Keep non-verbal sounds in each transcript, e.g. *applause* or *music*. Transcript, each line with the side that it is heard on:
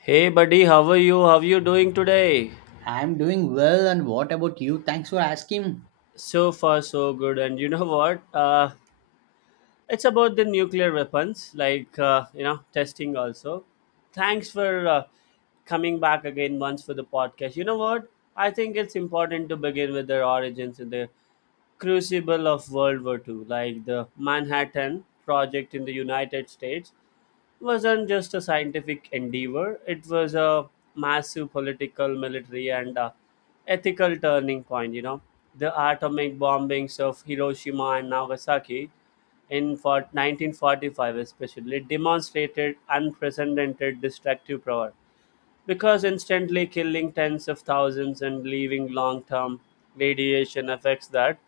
left: Hey buddy, how are you? How are you doing today?
right: I'm doing well, and what about you? Thanks for asking.
left: So far, so good. And you know what? It's about the nuclear weapons, testing also. Thanks for coming back again once for the podcast. You know what? I think it's important to begin with their origins in the crucible of World War II, like the Manhattan Project in the United States wasn't just a scientific endeavor. It was a massive political, military, and ethical turning point. You know, the atomic bombings of Hiroshima and Nagasaki in for 1945 especially demonstrated unprecedented destructive power, because instantly killing tens of thousands and leaving long term radiation effects that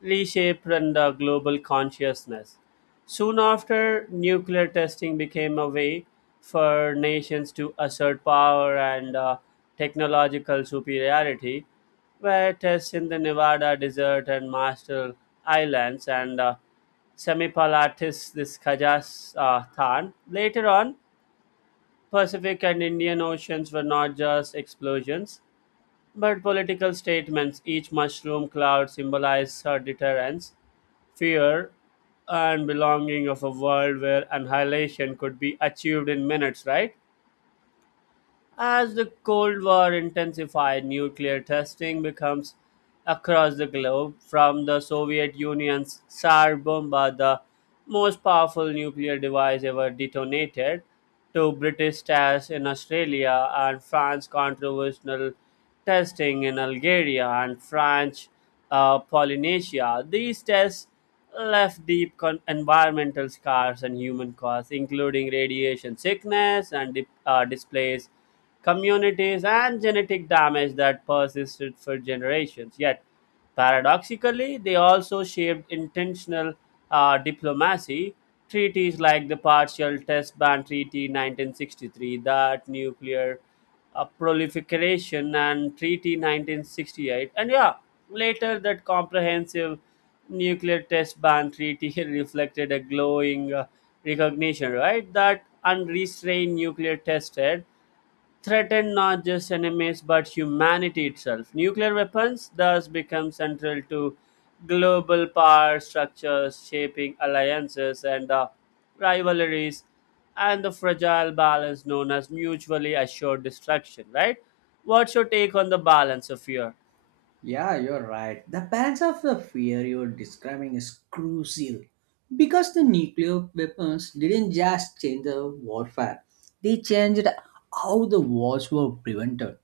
left: reshaped global consciousness. Soon after, nuclear testing became a way for nations to assert power and technological superiority, where tests in the Nevada desert and Marshall Islands and Semipalatis this Kazakhstan. Later on, Pacific and Indian Oceans were not just explosions, but political statements. Each mushroom cloud symbolized her deterrence, fear, and belonging of a world where annihilation could be achieved in minutes, right? As the Cold War intensified, nuclear testing becomes across the globe, from the Soviet Union's Tsar Bomba, the most powerful nuclear device ever detonated, to British tests in Australia and France, controversial testing in Algeria and French Polynesia. These tests left deep environmental scars and human costs, including radiation sickness and displaced communities and genetic damage that persisted for generations. Yet, paradoxically, they also shaped intentional diplomacy. Treaties like the Partial Test Ban Treaty 1963, that nuclear a proliferation and treaty 1968 and yeah later that comprehensive nuclear test ban treaty *laughs* reflected a glowing recognition, right, that unrestrained nuclear test threaten not just enemies but humanity itself. Nuclear weapons thus become central to global power structures, shaping alliances and rivalries and the fragile balance known as mutually assured destruction, right? What's your take on the balance of fear?
right: Yeah, you're right. The balance of the fear you're describing is crucial because the nuclear weapons didn't just change the warfare, they changed how the wars were prevented.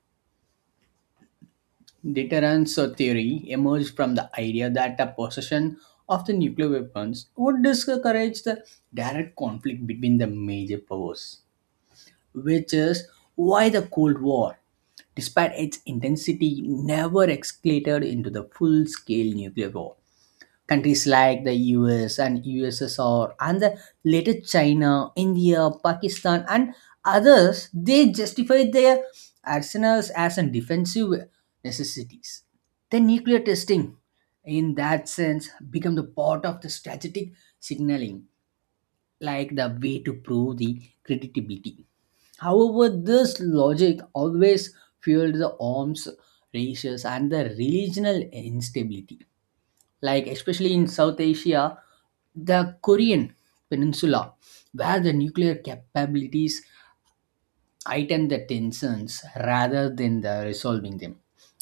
right: Deterrence theory emerged from the idea that the possession of the nuclear weapons would discourage the direct conflict between the major powers, which is why the Cold War despite its intensity, never escalated into the full-scale nuclear war. Countries like the US and USSR and the later China, India, Pakistan and others, they justified their arsenals as a defensive necessities. The nuclear testing, in that sense, become the part of the strategic signaling, like the way to prove the credibility. However, this logic always fueled the arms races and the regional instability. Like, especially in South Asia, the Korean Peninsula, where the nuclear capabilities heighten the tensions rather than the resolving them.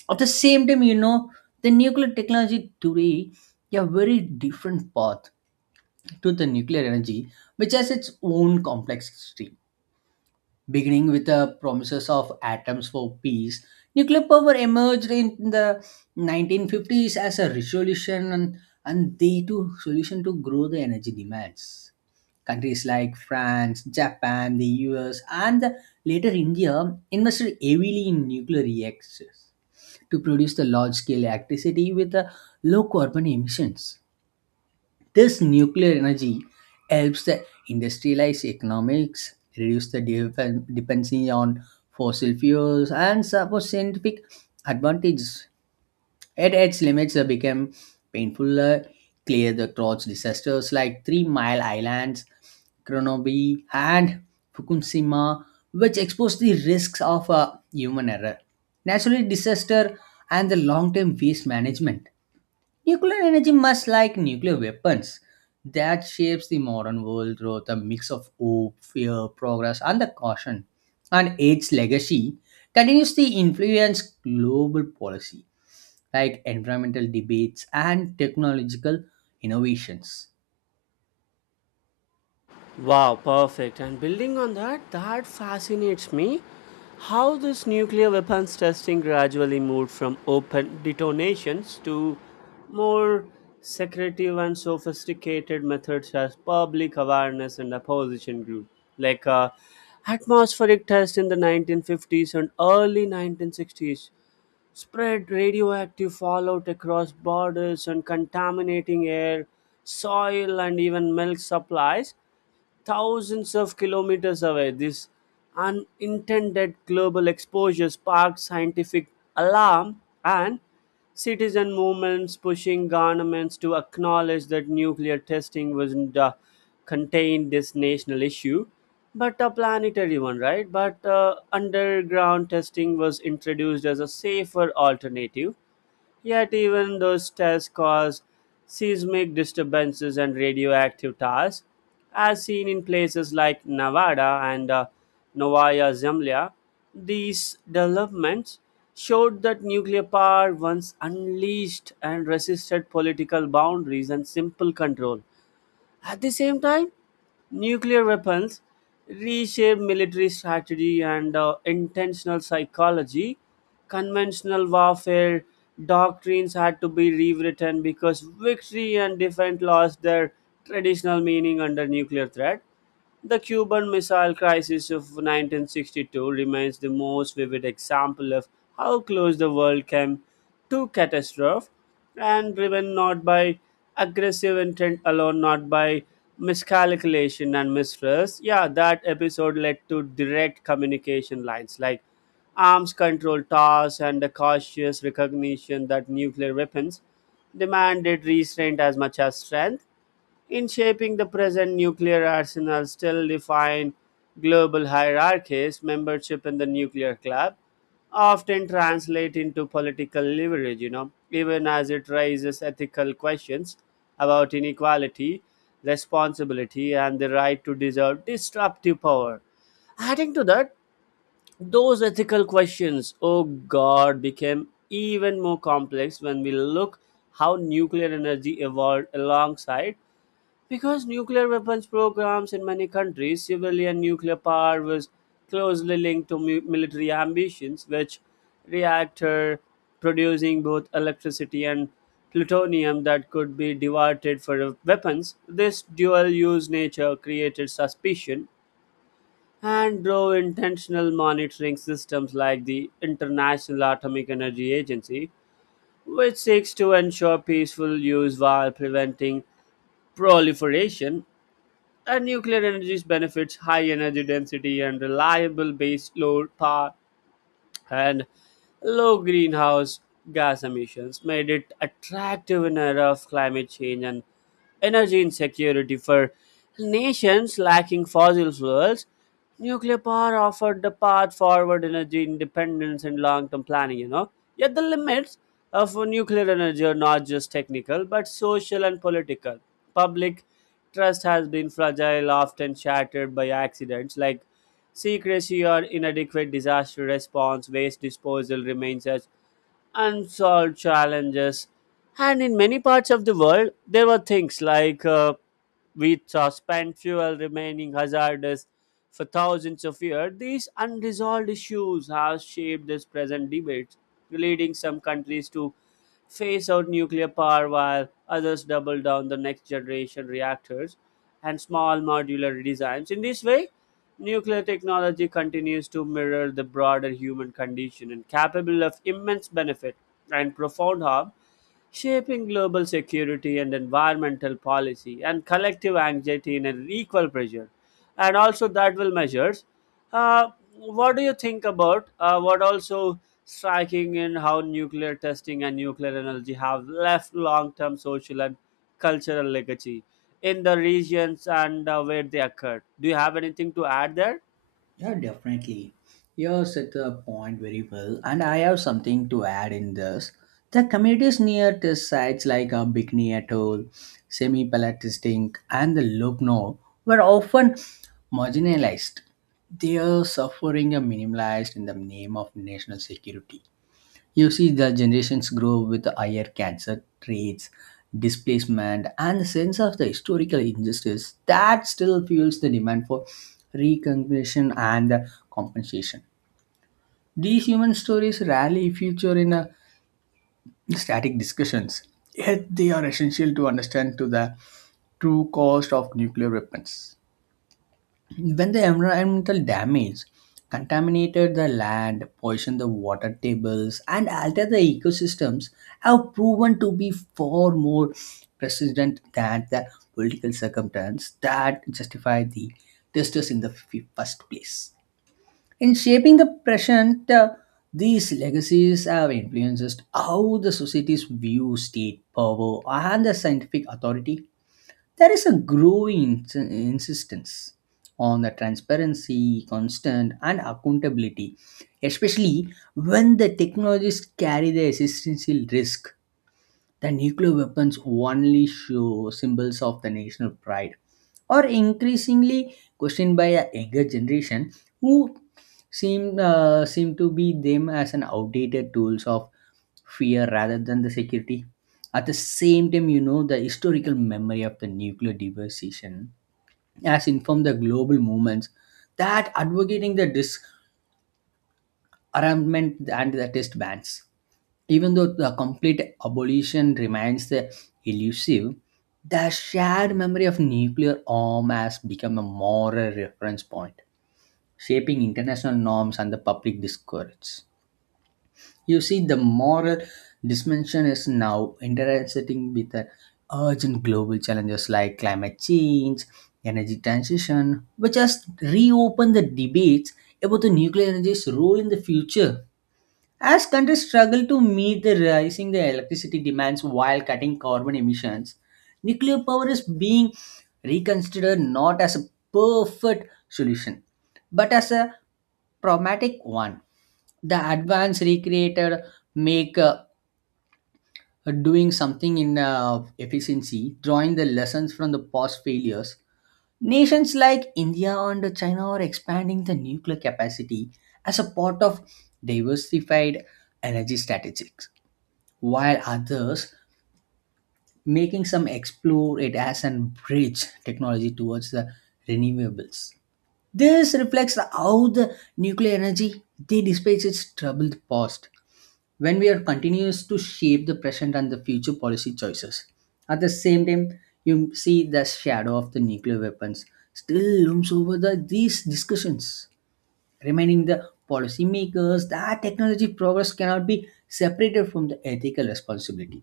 right: At the same time, you know, the nuclear technology today a very different path to the nuclear energy, which has its own complexity beginning with the promises of atoms for peace, nuclear power emerged in the 1950s as a resolution and the too solution to grow the energy demands. Countries like France, Japan, the US, and the later India invested heavily in nuclear reactors to produce the large scale electricity with the low carbon emissions. This nuclear energy helps the industrialized economics, reduce the dependency on fossil fuels, and support scientific advantages. At its limits, became painful. Clear the throats disasters like Three Mile Islands, Kronobi, and Fukushima, which exposed the risks of human error, natural disaster, and the long-term waste management. Nuclear energy, much like nuclear weapons, that shapes the modern world through the mix of hope, fear, progress, and the caution. And its legacy continues to influence global policy, like environmental debates and technological innovations.
left: Wow, perfect. And building on that, that fascinates me how this nuclear weapons testing gradually moved from open detonations to more secretive and sophisticated methods as public awareness and opposition grew. Like uh, atmospheric test in the 1950s and early 1960s spread radioactive fallout across borders and contaminating air, soil, and even milk supplies thousands of kilometers away. This unintended global exposure sparked scientific alarm and citizen movements pushing governments to acknowledge that nuclear testing wasn't contained this national issue but a planetary one, right? But underground testing was introduced as a safer alternative. Yet, even those tests cause seismic disturbances and radioactive tars, as seen in places like Nevada and Novaya Zemlya. These developments showed that nuclear power once unleashed and resisted political boundaries and simple control. At the same time, nuclear weapons reshape military strategy and intentional psychology. Conventional warfare doctrines had to be rewritten because victory and defense lost their traditional meaning under nuclear threat. The Cuban Missile Crisis of 1962 remains the most vivid example of how close the world came to catastrophe, and driven not by aggressive intent alone, not by miscalculation and mistrust. Yeah, that episode led to direct communication lines like arms control talks and the cautious recognition that nuclear weapons demanded restraint as much as strength in shaping the present. Nuclear arsenal still define global hierarchies. Membership in the nuclear club often translate into political leverage, you know, even as it raises ethical questions about inequality, responsibility, and the right to deserve disruptive power. Adding to that, those ethical questions, oh god, became even more complex when we look how nuclear energy evolved alongside, because nuclear weapons programs in many countries, civilian nuclear power was closely linked to military ambitions, which reactor producing both electricity and plutonium that could be diverted for weapons. This dual use nature created suspicion and drove intentional monitoring systems like the International Atomic Energy Agency, which seeks to ensure peaceful use while preventing proliferation. And nuclear energy's benefits, high energy density and reliable base load power, and low greenhouse gas emissions, made it attractive in an era of climate change and energy insecurity. For nations lacking fossil fuels, nuclear power offered the path forward, energy independence, and long term planning, you know. Yet the limits of nuclear energy are not just technical, but social and political. Public trust has been fragile, often shattered by accidents like secrecy or inadequate disaster response. Waste disposal remain such unsolved challenges. And in many parts of the world, there were things like wheat suspend fuel remaining hazardous for thousands of years. These unresolved issues have shaped this present debate, leading some countries to phase out nuclear power while others double down the next generation reactors and small modular designs. In this way, nuclear technology continues to mirror the broader human condition and capable of immense benefit and profound harm, shaping global security and environmental policy and collective anxiety in an equal pressure and also that will measures. uh, what do you think about what also striking in how nuclear testing and nuclear energy have left long-term social and cultural legacy in the regions and where they occurred? Do you have anything to add there?
right: Yeah, definitely. You set the point very well, and I have something to add in this. The communities near test sites like Bikini Atoll, Semipalatistic, and the Lugno were often marginalized. They are suffering are minimalized in the name of national security. You see, the generations grow with higher cancer rates, displacement, and the sense of the historical injustice that still fuels the demand for recognition and the compensation. These human stories rarely feature in a static discussions, yet they are essential to understand to the true cost of nuclear weapons. When the environmental damage contaminated the land poisoned the water tables and altered the ecosystems have proven to be far more persistent than the political circumstance that justify the testers in the first place in shaping the present these legacies have influenced how the societies view state power and the scientific authority there is a growing insistence on the transparency, constant, and accountability, especially when the technologies carry the existential risk the nuclear weapons only show symbols of the national pride, or increasingly questioned by a younger generation who seem to be them as an outdated tools of fear rather than the security. At the same time, you know the historical memory of the nuclear devastation has informed the global movements that advocating the disarmament and the test bans. Even though the complete abolition remains elusive, the shared memory of nuclear arm has become a moral reference point, shaping international norms and the public discourse. You see, the moral dimension is now intersecting with the urgent global challenges like climate change, energy transition, which has reopened the debates about the nuclear energy's role in the future. As countries struggle to meet the rising electricity demands while cutting carbon emissions, nuclear power is being reconsidered not as a perfect solution, but as a pragmatic one. The advance recreated make doing something in efficiency, drawing the lessons from the past failures. Nations like India and China are expanding the nuclear capacity as a part of diversified energy strategies while others making some explore it as an bridge technology towards the renewables. This reflects how the nuclear energy they dispatch its troubled past when we are continuous to shape the present and the future policy choices. At the same time, you see the shadow of the nuclear weapons still looms over the, these discussions, reminding the policymakers that technology progress cannot be separated from the ethical responsibility.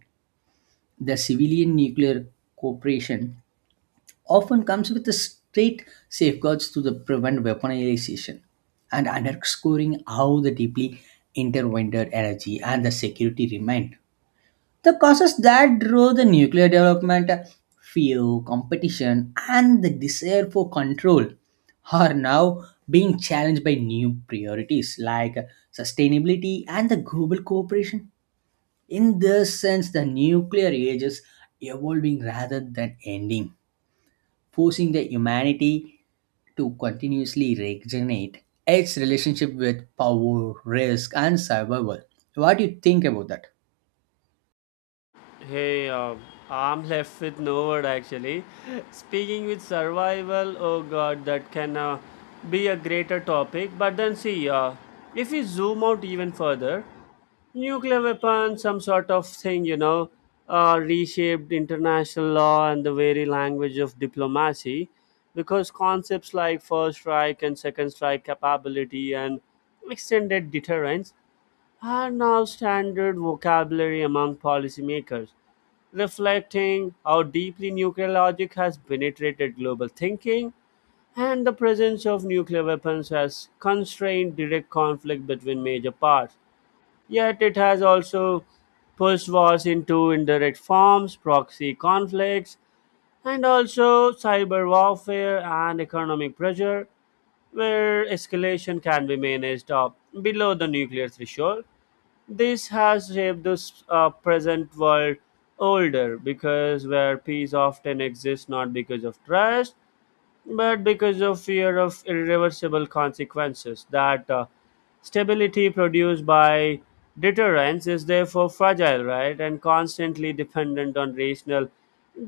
right: The civilian nuclear cooperation often comes with the straight safeguards to the prevent weaponization and underscoring how the deeply intertwined energy and the security remain. The causes that drove the nuclear development, fear, competition, and the desire for control are now being challenged by new priorities like sustainability and the global cooperation. In this sense, the nuclear age is evolving rather than ending, forcing the humanity to continuously regenerate its relationship with power, risk, and survival. What do you think about that?
left: Hey, I'm left with no word actually. Speaking with survival, oh god, that can be a greater topic. But then see, if we zoom out even further, nuclear weapons, some sort of thing, you know, reshaped international law and the very language of diplomacy, because concepts like first strike and second strike capability and extended deterrence are now standard vocabulary among policymakers, reflecting how deeply nuclear logic has penetrated global thinking. And the presence of nuclear weapons has constrained direct conflict between major powers. Yet it has also pushed wars into indirect forms, proxy conflicts, and also cyber warfare and economic pressure, where escalation can be managed up below the nuclear threshold. This has shaped this present world older, because where peace often exists not because of trust but because of fear of irreversible consequences. That stability produced by deterrence is therefore fragile, right, and constantly dependent on rational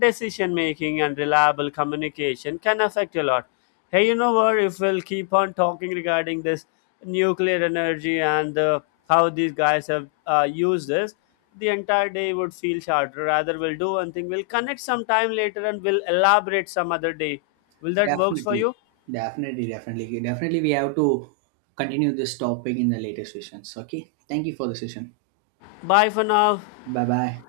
left: decision making and reliable communication can affect a lot. Hey, you know what? If we'll keep on talking regarding this nuclear energy and how these guys have used this, the entire day would feel shorter. Rather, we'll do one thing. We'll connect some time later and we'll elaborate some other day. Will that works for
right: Definitely,
left: you?
right: definitely, definitely, definitely. We have to continue this topic in the later sessions. Okay, thank you for the session.
left: Bye for now.
right: Bye bye.